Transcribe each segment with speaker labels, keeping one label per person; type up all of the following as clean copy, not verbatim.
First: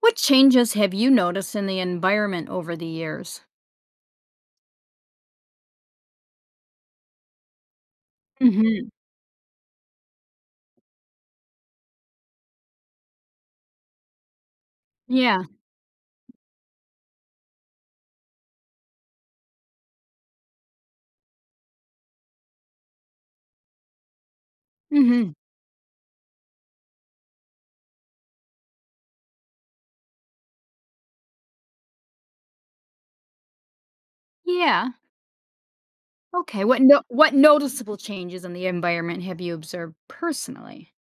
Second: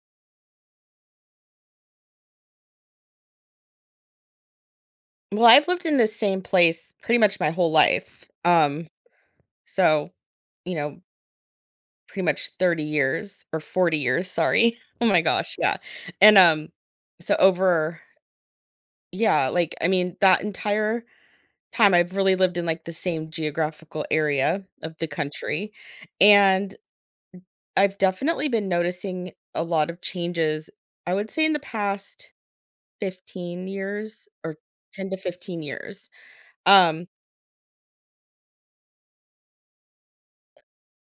Speaker 1: What changes have you noticed in the environment over the years?
Speaker 2: Well, I've lived in this same place pretty much my whole life.
Speaker 1: Mhm.
Speaker 2: So, you know, pretty much 30 years or 40 years, sorry. Oh my
Speaker 1: Yeah.
Speaker 2: gosh, yeah. And so over yeah, like I mean that entire time I've really lived in like the same geographical area of the
Speaker 1: Mhm.
Speaker 2: country and I've definitely been noticing a lot of changes. I would say in the past 15 years or
Speaker 1: Yeah.
Speaker 2: 10 to 15 years.
Speaker 1: Okay. What no-
Speaker 2: Um
Speaker 1: What noticeable changes in the environment have you observed personally?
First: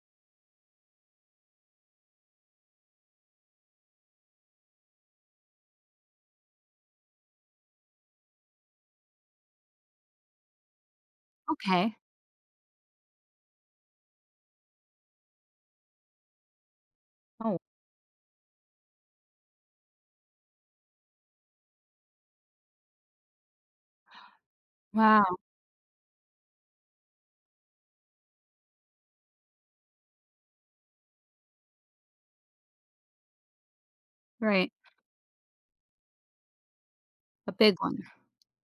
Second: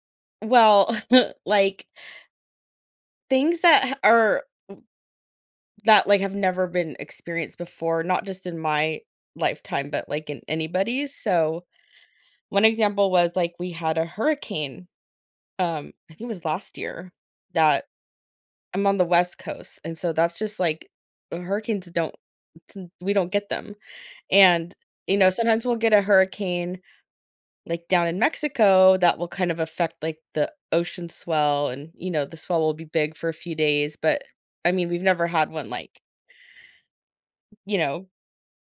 Speaker 2: well, like things that are have never been experienced before, not just in my lifetime, but, like, in anybody's. So,
Speaker 1: Okay.
Speaker 2: one example was, like, we had a hurricane, I think it was last year
Speaker 1: Oh,
Speaker 2: that, I'm on the West Coast, and so that's just, like, hurricanes don't it's, we don't get them, and, you know,
Speaker 1: wow.
Speaker 2: sometimes we'll get a hurricane, like, down in Mexico that will kind of affect, like, the ocean swell, and, you know, the swell will be big for a few days, but,
Speaker 1: Right.
Speaker 2: I mean, we've never had one, like,
Speaker 1: A big
Speaker 2: you
Speaker 1: one.
Speaker 2: know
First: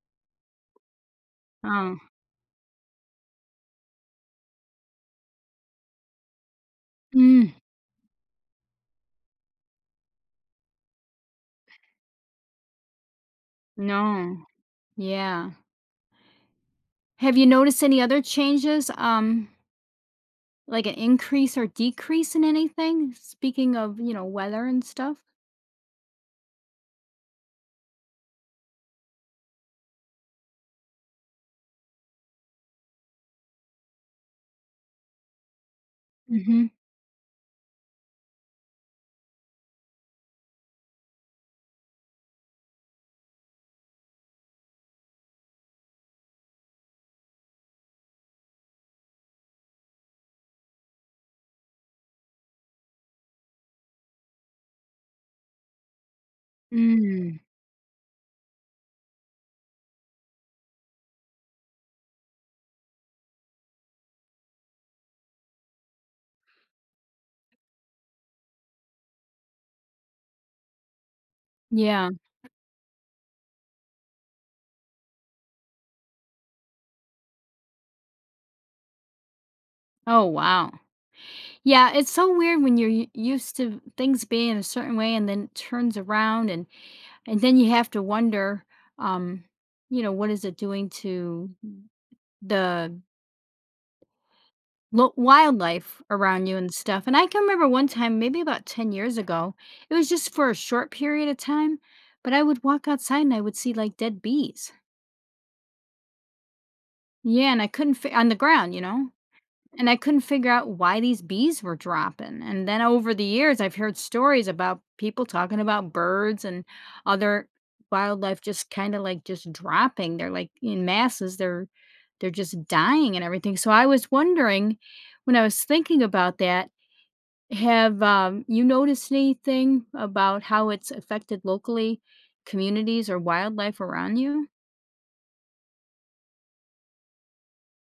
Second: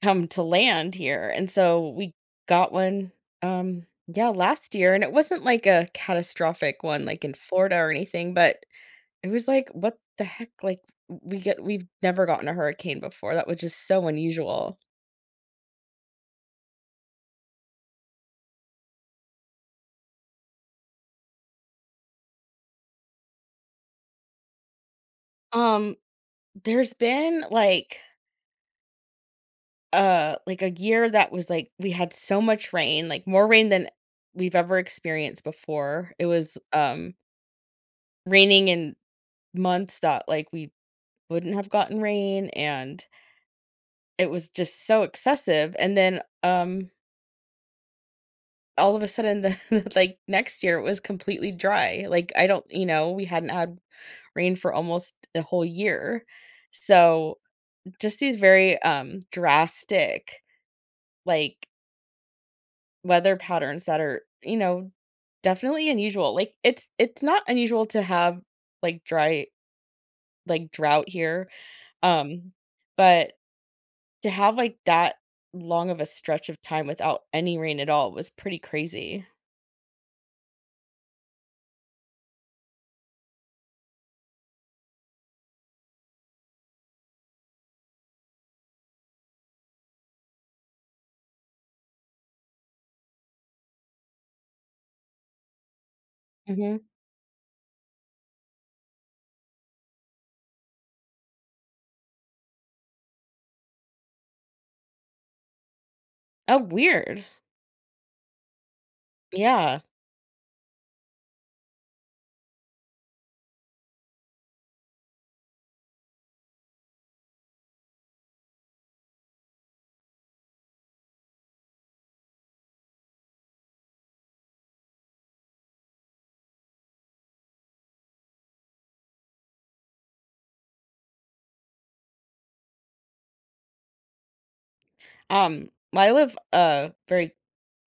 Speaker 2: come to land here, and so
Speaker 1: Oh.
Speaker 2: we got one, um, yeah, last year, and it wasn't like a catastrophic one, like, in
Speaker 1: Mm.
Speaker 2: Florida or anything, but it was like, "What the heck?" Like, we've never gotten a hurricane before, that was just so
Speaker 1: No.
Speaker 2: unusual.
Speaker 1: Yeah. Have you noticed any other changes? Like an increase or decrease in anything? Speaking of, weather and stuff?
Speaker 2: Um, there's been, like, a year that was, like, we had so much rain, like, more rain than we've ever experienced before. It was,
Speaker 1: Mhm.
Speaker 2: raining in months that, like, we wouldn't have gotten rain, and it was just so excessive, and then, all of a sudden, the like, next year, it was completely dry, like, I don't you know, we hadn't had rain for almost a whole year,
Speaker 1: Mm.
Speaker 2: so just these very, drastic, like, weather patterns that are, you know, definitely unusual, like, it's not unusual to have, like, dry like, drought here,
Speaker 1: Yeah.
Speaker 2: um, but to have, like, that long of a stretch of time without any rain at all was pretty crazy.
Speaker 1: Oh, wow. Yeah, it's so weird when you're used to things being a certain way, and then it turns around and then you have to wonder um what is it doing to the wildlife around you and
Speaker 2: Mhm.
Speaker 1: stuff. And I can remember one time maybe about 10 years ago. It was just for a short period of time, but I would walk outside and I would see like dead bees.
Speaker 2: Oh, weird.
Speaker 1: Yeah, and I couldn't on the ground.
Speaker 2: Yeah.
Speaker 1: And I couldn't figure out why these bees were dropping. And then over the years, I've heard stories about people talking about birds and other wildlife just kind of like just dropping. They're like in masses, they're just dying and everything. So I was wondering when I was thinking about that, have you noticed anything about how it's affected locally communities or wildlife around you?
Speaker 2: Well, I live, very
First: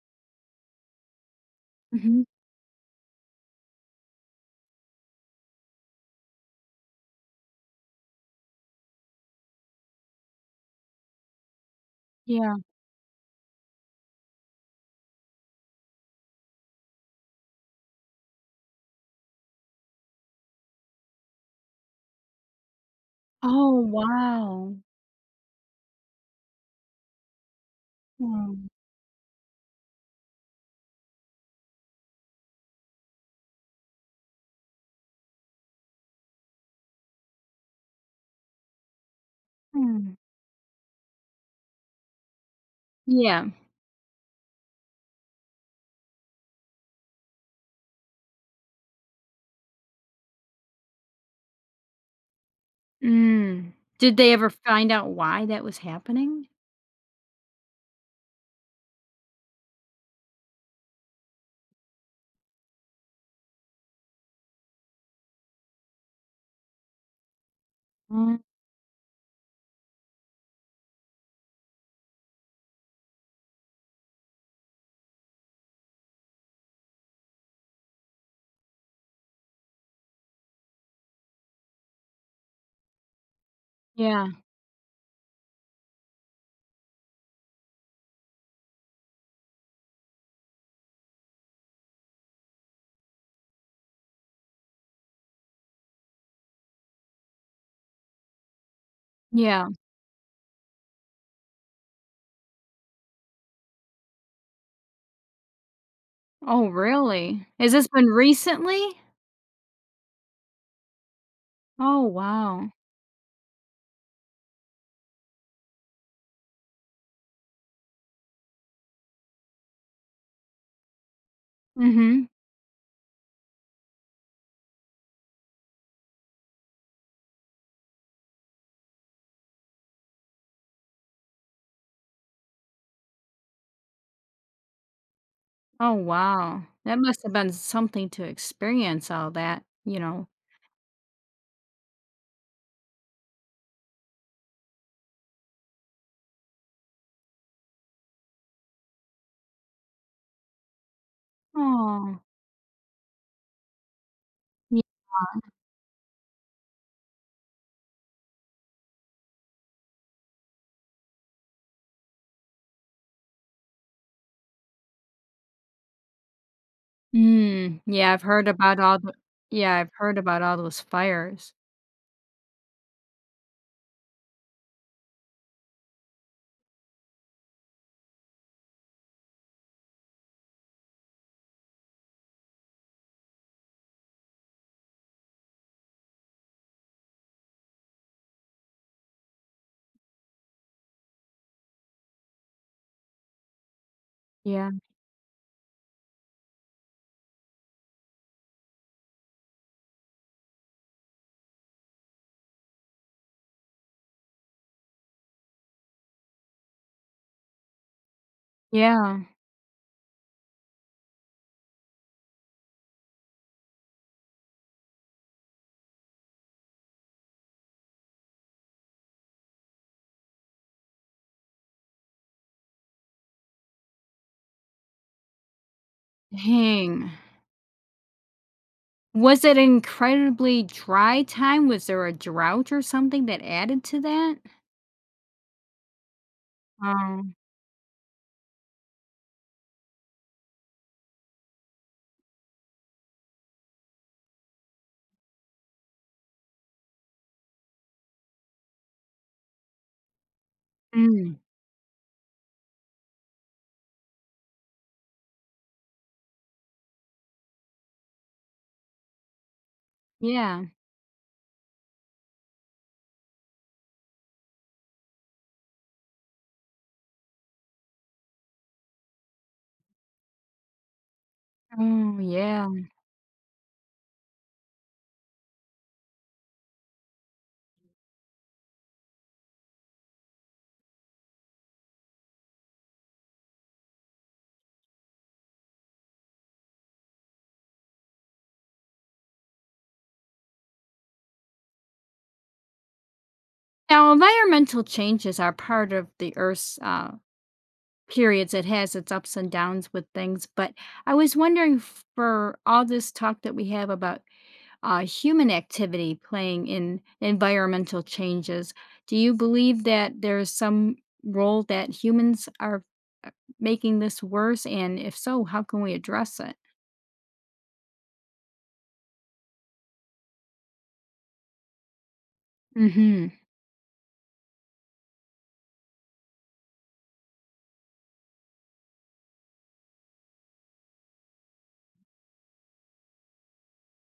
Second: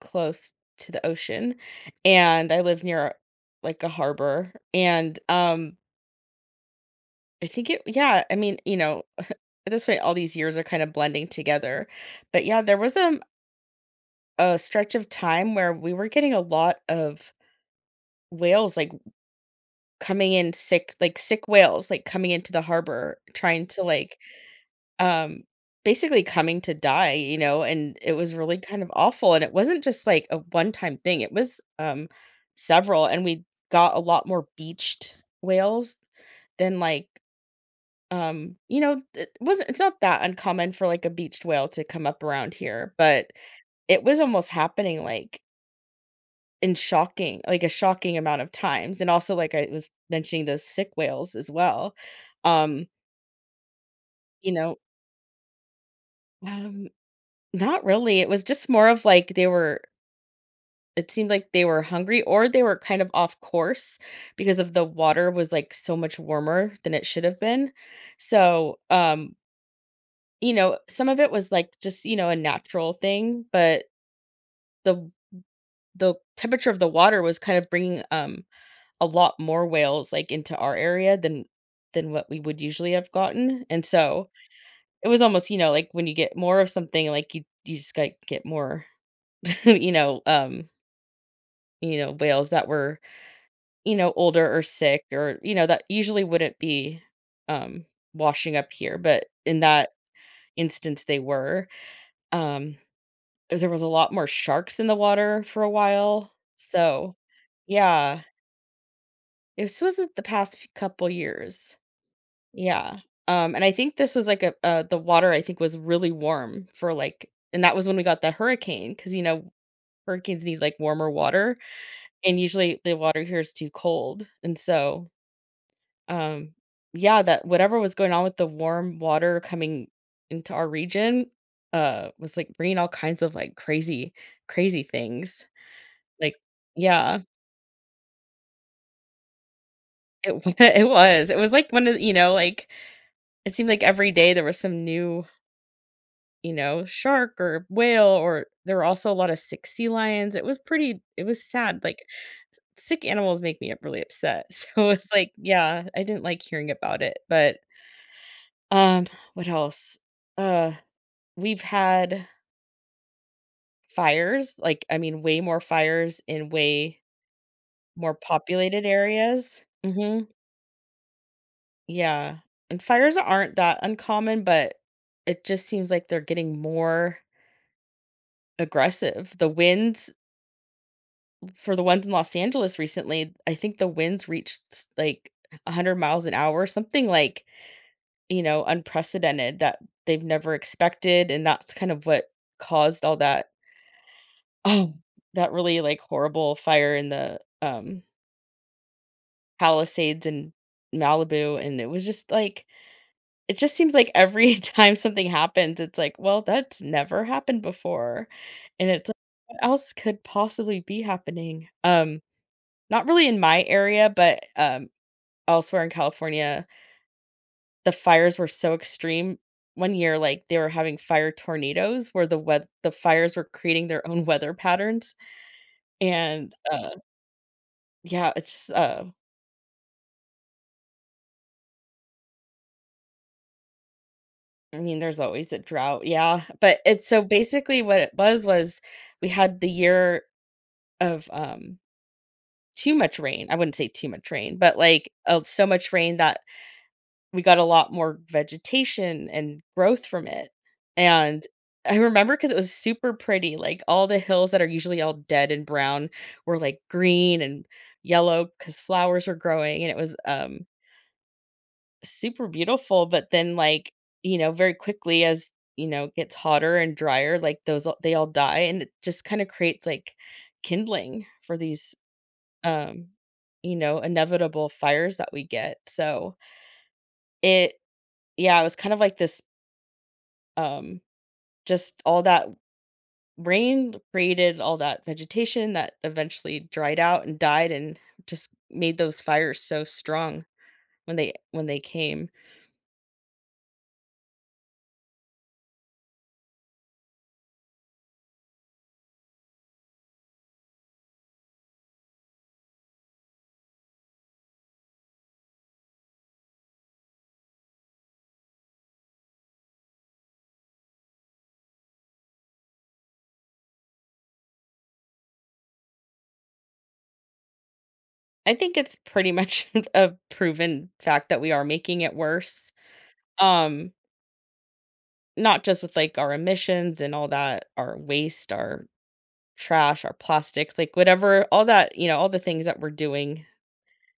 Speaker 2: close to the ocean,
Speaker 1: Hmm.
Speaker 2: and I live near, like, a harbor, and, I think it yeah, I mean, you know, at this point, all these years are kinda blending together, but
Speaker 1: Yeah.
Speaker 2: yeah, there was a stretch of time where we were getting a lot of whales, like, coming in sick, like, sick whales, like, coming into the harbor, trying
Speaker 1: Oh,
Speaker 2: to, like,
Speaker 1: wow.
Speaker 2: um, basically coming to die, you know, and it was really
Speaker 1: Hmm.
Speaker 2: kind of awful, and it wasn't just, like, a one-time thing, it was, several, and we got a lot more beached whales than, like, you know, it's not
Speaker 1: Hmm.
Speaker 2: that uncommon for, like, a beached whale to come up around here, but
Speaker 1: Yeah.
Speaker 2: it was almost happening, like, in shocking like, a shocking amount of times, and also, like I was mentioning those sick whales as well, um,
Speaker 1: Mm. Did they ever
Speaker 2: you know,
Speaker 1: find out why that was happening?
Speaker 2: um, not really, it was just more of, like, they were it seemed like they were hungry or they were kind of off course because of the water was, like, so much warmer than it should have been,
Speaker 1: Mm,
Speaker 2: so, you know, some of it was, like, just, you know, a natural thing, but the the temperature of the water was kind of bringing, a lot more whales, like, into our area than what we would usually have gotten, and
Speaker 1: yeah,
Speaker 2: so, it was almost, you know, like, when you get more of something, like, you just, like, get more, you know, um, you know, whales that were, you know, older or sick or, you know, that usually wouldn't be, um, washing up here, but in
Speaker 1: yeah.
Speaker 2: that instance, they were, um, there was a lot more sharks in the water for a while,
Speaker 1: Oh,
Speaker 2: so
Speaker 1: really? Has this been
Speaker 2: yeah,
Speaker 1: recently?
Speaker 2: this was the past f couple years.
Speaker 1: Oh, wow.
Speaker 2: Yeah, and I think this was like a the water I think was really warm for like, and that was when we got the hurricane because you know, hurricanes need like warmer water,
Speaker 1: Mhm.
Speaker 2: and usually the water here is too cold, and so, um, yeah, that whatever was going on with the warm water coming into our region, was like bringing all kinds of like crazy, crazy things,
Speaker 1: Oh,
Speaker 2: like
Speaker 1: wow. That
Speaker 2: yeah,
Speaker 1: must have been something to experience all that.
Speaker 2: it wa it was like one of, you know, like, it seemed like every day there was some new, you know, shark or whale, or there were also a lot of sick sea lions. It was sad, like,
Speaker 1: Oh.
Speaker 2: s sick animals make me really upset,
Speaker 1: Ye
Speaker 2: so it's like, yeah, I didn't like hearing about it, but, um, what else? Uh, we've had fires, like, I mean, way more fires in way
Speaker 1: Mm, yeah,
Speaker 2: more
Speaker 1: I've heard about
Speaker 2: populated
Speaker 1: all the
Speaker 2: areas.
Speaker 1: yeah, I've heard
Speaker 2: Mhm.
Speaker 1: about all those fires.
Speaker 2: Yeah, and fires aren't that uncommon, but it just seems like they're getting more aggressive. The winds, for the ones in Los Angeles recently, I think the winds reached s like 100 miles an hour, something like, you know, unprecedented that they've never expected, and that's kind of what caused all that.
Speaker 1: Yeah,
Speaker 2: Oh, that really, like, horrible fire in the, Palisades in Malibu, and it was just like it just seems like every time something happens, it's like, "Well, that's never happened before," and it's like,
Speaker 1: yeah.
Speaker 2: "What else could possibly be happening?" Not really in my area, but, elsewhere in California, the fires were so extreme. One year, like, they were having fire tornadoes where the fires were creating their own weather patterns, and,
Speaker 1: Dang.
Speaker 2: yeah, it's just.
Speaker 1: Was it an incredibly dry time? Was there a drought or something that added to that?
Speaker 2: I mean, there's always a drought, yeah, but it's so,
Speaker 1: Oh.
Speaker 2: basically what it was we had the year of, too much rain. I wouldn't say too much rain, but, like, of so much rain that we got a lot more vegetation and growth from it,
Speaker 1: Mm,
Speaker 2: and I remember because it was super pretty, like, all the hills that are usually all dead and brown were, like, green and yellow because flowers were growing, and it was,
Speaker 1: yeah.
Speaker 2: super beautiful, but then, like, you know, very quickly as, you know, it gets hotter and drier, like, those all they all die, and it just kinda creates, like, kindling for these,
Speaker 1: Oh, yeah.
Speaker 2: um, you know, inevitable fires that we get, so it yeah, it was kind of like this. Um, just all that rain created all that vegetation that eventually dried out and died and just made those fires so strong when they came.
Speaker 1: Now, environmental changes are part of the Earth's periods. It has its ups and downs with things. But I was wondering, for all this talk that we have about human activity playing in environmental changes, do you believe that there's some role that humans are uh, making this worse? And if so, how can we address it?
Speaker 2: I think it's pretty much a proven fact that we are making it worse. Um, Not just with like our emissions and all that, our waste, our trash, our plastics, like whatever, all that, you know, all the things that we're doing.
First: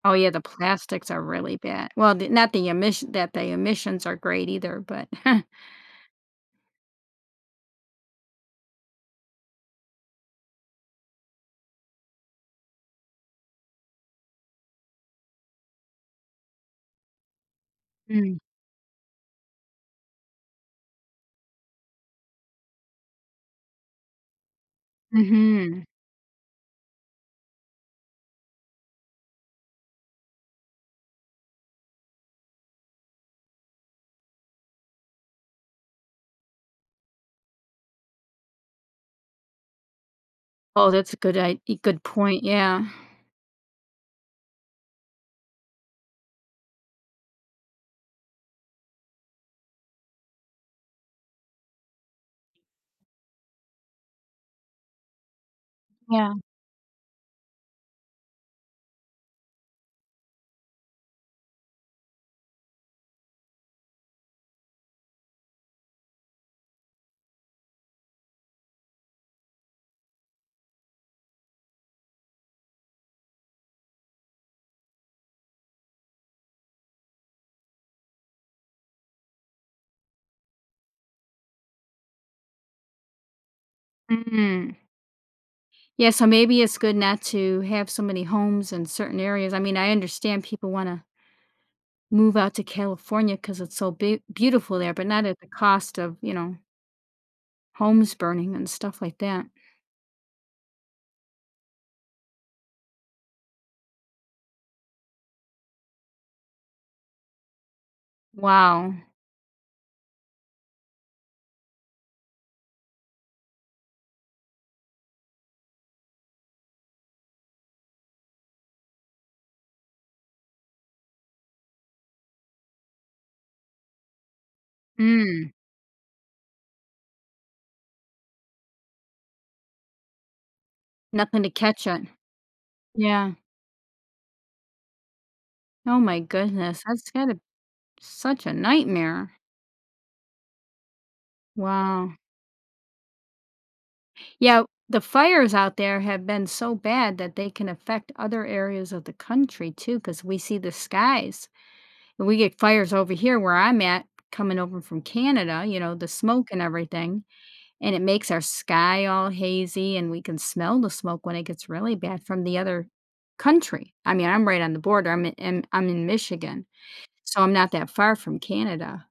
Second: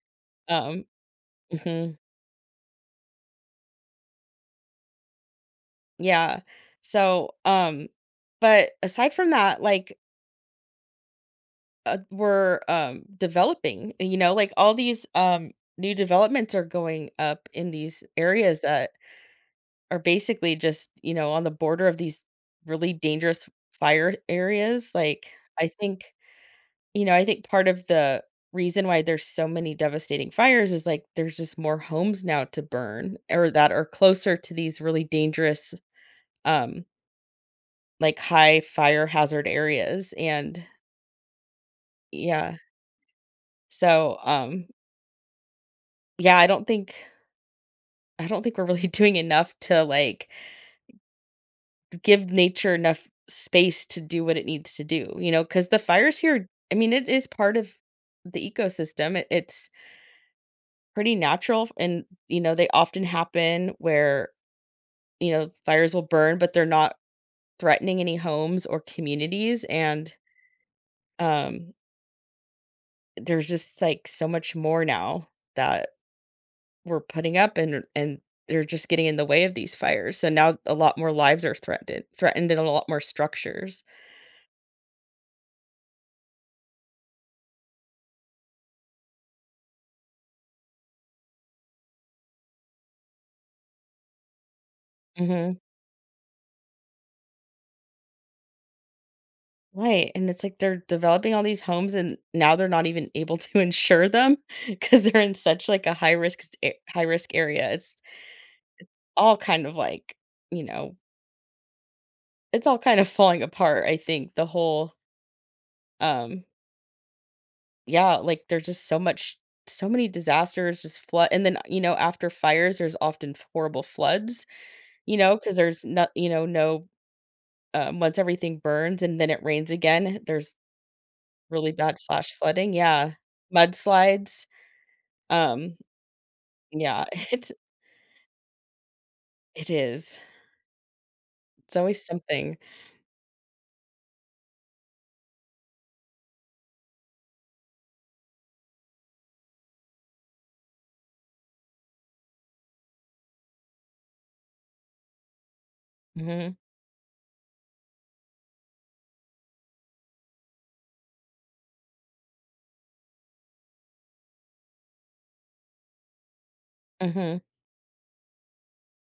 Speaker 1: Oh, yeah, the
Speaker 2: Um,
Speaker 1: plastics are really bad.
Speaker 2: mhm.
Speaker 1: Well, the, not the emission, that the emissions are great either, but
Speaker 2: Yeah. So, but aside from that, like, we're developing, you know, like all these new developments are going up in these
Speaker 1: Mm,
Speaker 2: areas that are basically just, you know, on the border of these really dangerous fire areas. Like, I
Speaker 1: mhm.
Speaker 2: think, you know, I think part of the reason why there's so many devastating fires is like there's just more homes now to burn or that are closer to these really dangerous um like, high fire hazard areas, and
Speaker 1: Oh, that's a good I a good point,
Speaker 2: yeah.
Speaker 1: yeah.
Speaker 2: So, yeah, I don't think we're really doing enough to, like, give nature enough space to do what it needs to do, you know? Because the fires
Speaker 1: Yeah.
Speaker 2: here, I mean, it is part of the ecosystem. It's pretty natural and, you know, they often happen where, you know, fires will burn, but they're not threatening any homes or communities, and, um, there's just, like, so much more now that were putting up and they're just getting in the way of these fires. So now a lot more lives are threatened and a lot more structures.
Speaker 1: Mm. Yeah, so maybe it's good not to have so many homes in certain areas. I mean, I understand people wanna move out to California because it's so be beautiful there, but not at the
Speaker 2: Mhm.
Speaker 1: cost of, homes burning and stuff like that.
Speaker 2: Right, and it's like they're developing all these homes and now they're not even able to insure them because 'cause they're in such like a high risk area. It's
Speaker 1: Wow.
Speaker 2: all kind of like, you know, it's all kind of falling apart, I think, the whole um yeah, like there's just so many disasters, just flood and then, you know, after fires, there's often horrible floods. You know,
Speaker 1: Mm,
Speaker 2: because there's not, you know, no, once everything burns and then it rains again, there's
Speaker 1: nothing to
Speaker 2: really
Speaker 1: catch
Speaker 2: bad
Speaker 1: it.
Speaker 2: flash flooding, yeah.
Speaker 1: Yeah.
Speaker 2: Mudslides, um,
Speaker 1: Oh my goodness,
Speaker 2: yeah,
Speaker 1: that's gotta
Speaker 2: it's
Speaker 1: such a nightmare.
Speaker 2: it is. It's always
Speaker 1: Wow.
Speaker 2: something.
Speaker 1: Yeah, the fires out there have been so bad that they can affect other areas of the country too, because we see the skies and we get fires over here where I'm at, coming over from Canada, the smoke
Speaker 2: Mhm,
Speaker 1: and everything. And it makes our sky all hazy, and we can smell the smoke when it gets really bad from the other country. I mean, I'm right on the border. I'm in Michigan,
Speaker 2: mhm,
Speaker 1: so I'm not that far from Canada.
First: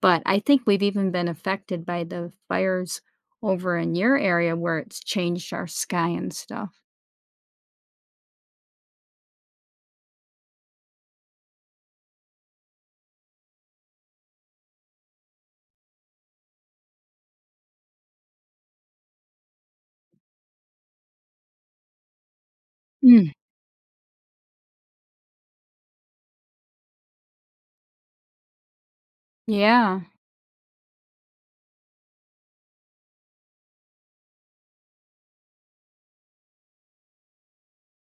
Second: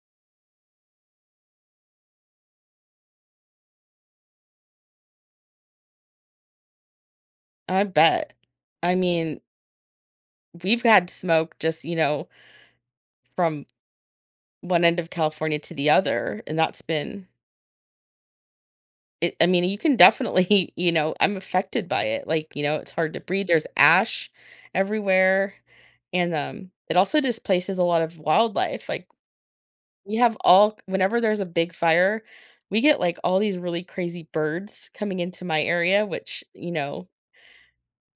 Speaker 1: But I think we've even been affected by the fires over in your area, where it's changed our sky and stuff.
Speaker 2: I bet. I mean, we've had smoke just, you know, from one end of California to the other, and that's been It I mean, you can definitely, you know, I'm affected by it, like, you know, it's hard to
Speaker 1: Mm.
Speaker 2: breathe, there's ash everywhere, and, it also displaces a lot of wildlife, like,
Speaker 1: Yeah.
Speaker 2: we have all whenever there's a big fire, we get, like, all these really crazy birds coming into my area, which, you know,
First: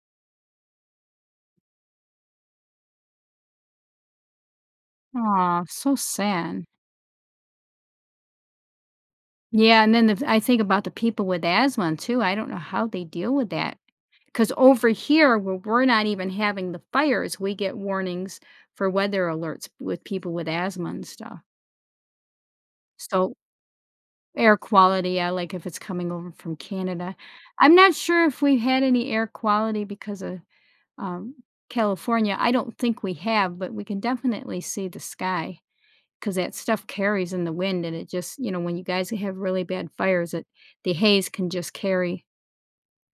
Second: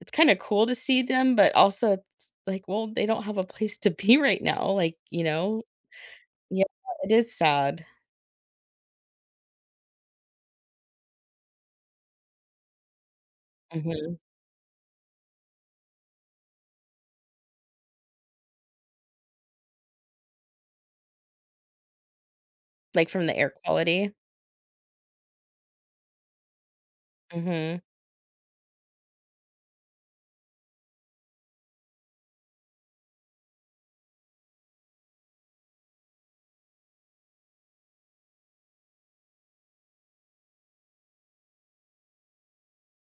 Speaker 2: it's kinda cool to see them, but also it's like, well, they don't have a place to be right now, like, you know?
Speaker 1: Oh, so sad.
Speaker 2: Yeah, it is sad.
Speaker 1: Yeah, and then the I think about the people with asthma too. I don't know how they deal with that,
Speaker 2: Mhm.
Speaker 1: because over here, where we're not even having the fires, we get warnings for weather alerts with people with asthma and stuff.
Speaker 2: Like, from
Speaker 1: So,
Speaker 2: the air quality.
Speaker 1: air quality, yeah, like if it's coming over from Canada. I'm
Speaker 2: Mhm.
Speaker 1: not sure if we had any air quality because of um, California. I don't think we have, but we can definitely see the sky, because that stuff carries in the wind, and it just, when you guys have really bad fires, it the haze can just carry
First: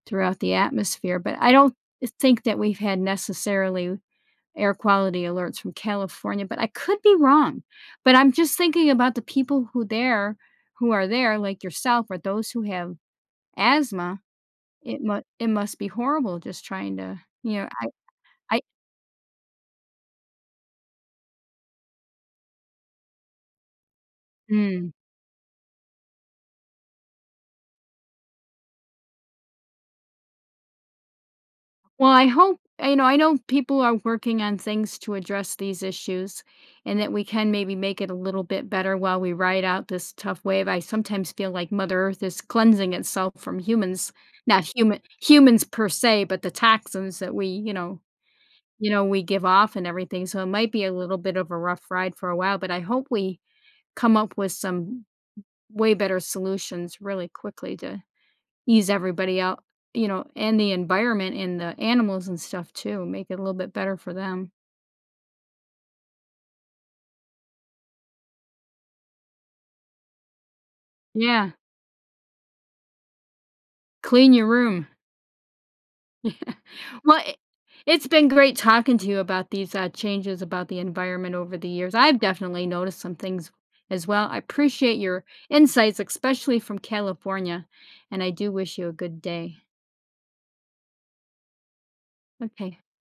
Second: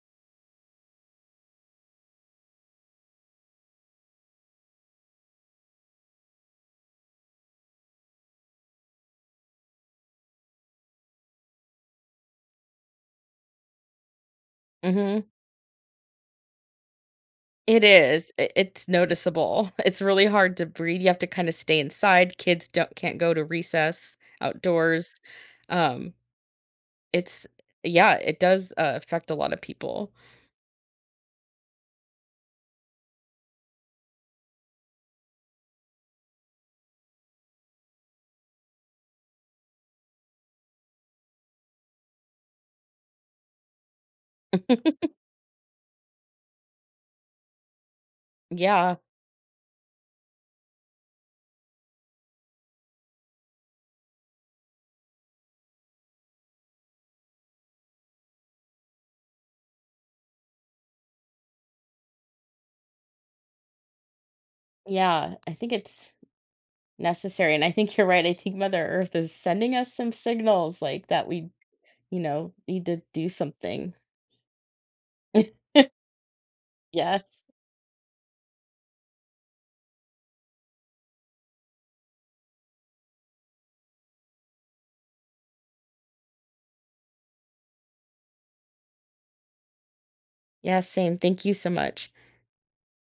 Speaker 1: throughout the atmosphere. But I don't think that we've had necessarily air quality alerts from California, but I could be wrong. But I'm just thinking about the people who are there, like yourself, or those who have asthma. It must
Speaker 2: Mhm.
Speaker 1: it must be horrible just trying to, you know,
Speaker 2: It is. I
Speaker 1: I.
Speaker 2: It's noticeable. It's really hard to breathe. You have to kinda stay inside. Kids don't can't go to recess,
Speaker 1: Mm.
Speaker 2: outdoors. Um, it's yeah, it does, affect a lot of people.
Speaker 1: Well, I hope, I know people are working on things to address these issues, and that we can maybe make it a little bit better while we ride out this tough wave. I sometimes feel like Mother Earth is cleansing itself from humans, not humans per se, but the toxins that we, you
Speaker 2: Yeah.
Speaker 1: know, we give off and everything. So it might be a little bit of a rough ride for a while, but I hope we come up with some way better solutions really quickly to ease everybody out, and the environment and the animals and stuff too, make it a little bit better for them.
Speaker 2: Yeah, I think it's necessary, and I think you're right. I think Mother Earth is sending us some signals, like, that we,
Speaker 1: Yeah,
Speaker 2: you know, need to do something.
Speaker 1: clean your room. Yeah. Well,
Speaker 2: Yes.
Speaker 1: I it's been great talking to you about these, changes about the environment over the years. I've definitely noticed some things as well. I appreciate your insights, especially from California, and I do wish you a good day.
Speaker 2: Yeah, same. Thank you so much.
Speaker 1: Okay, bye.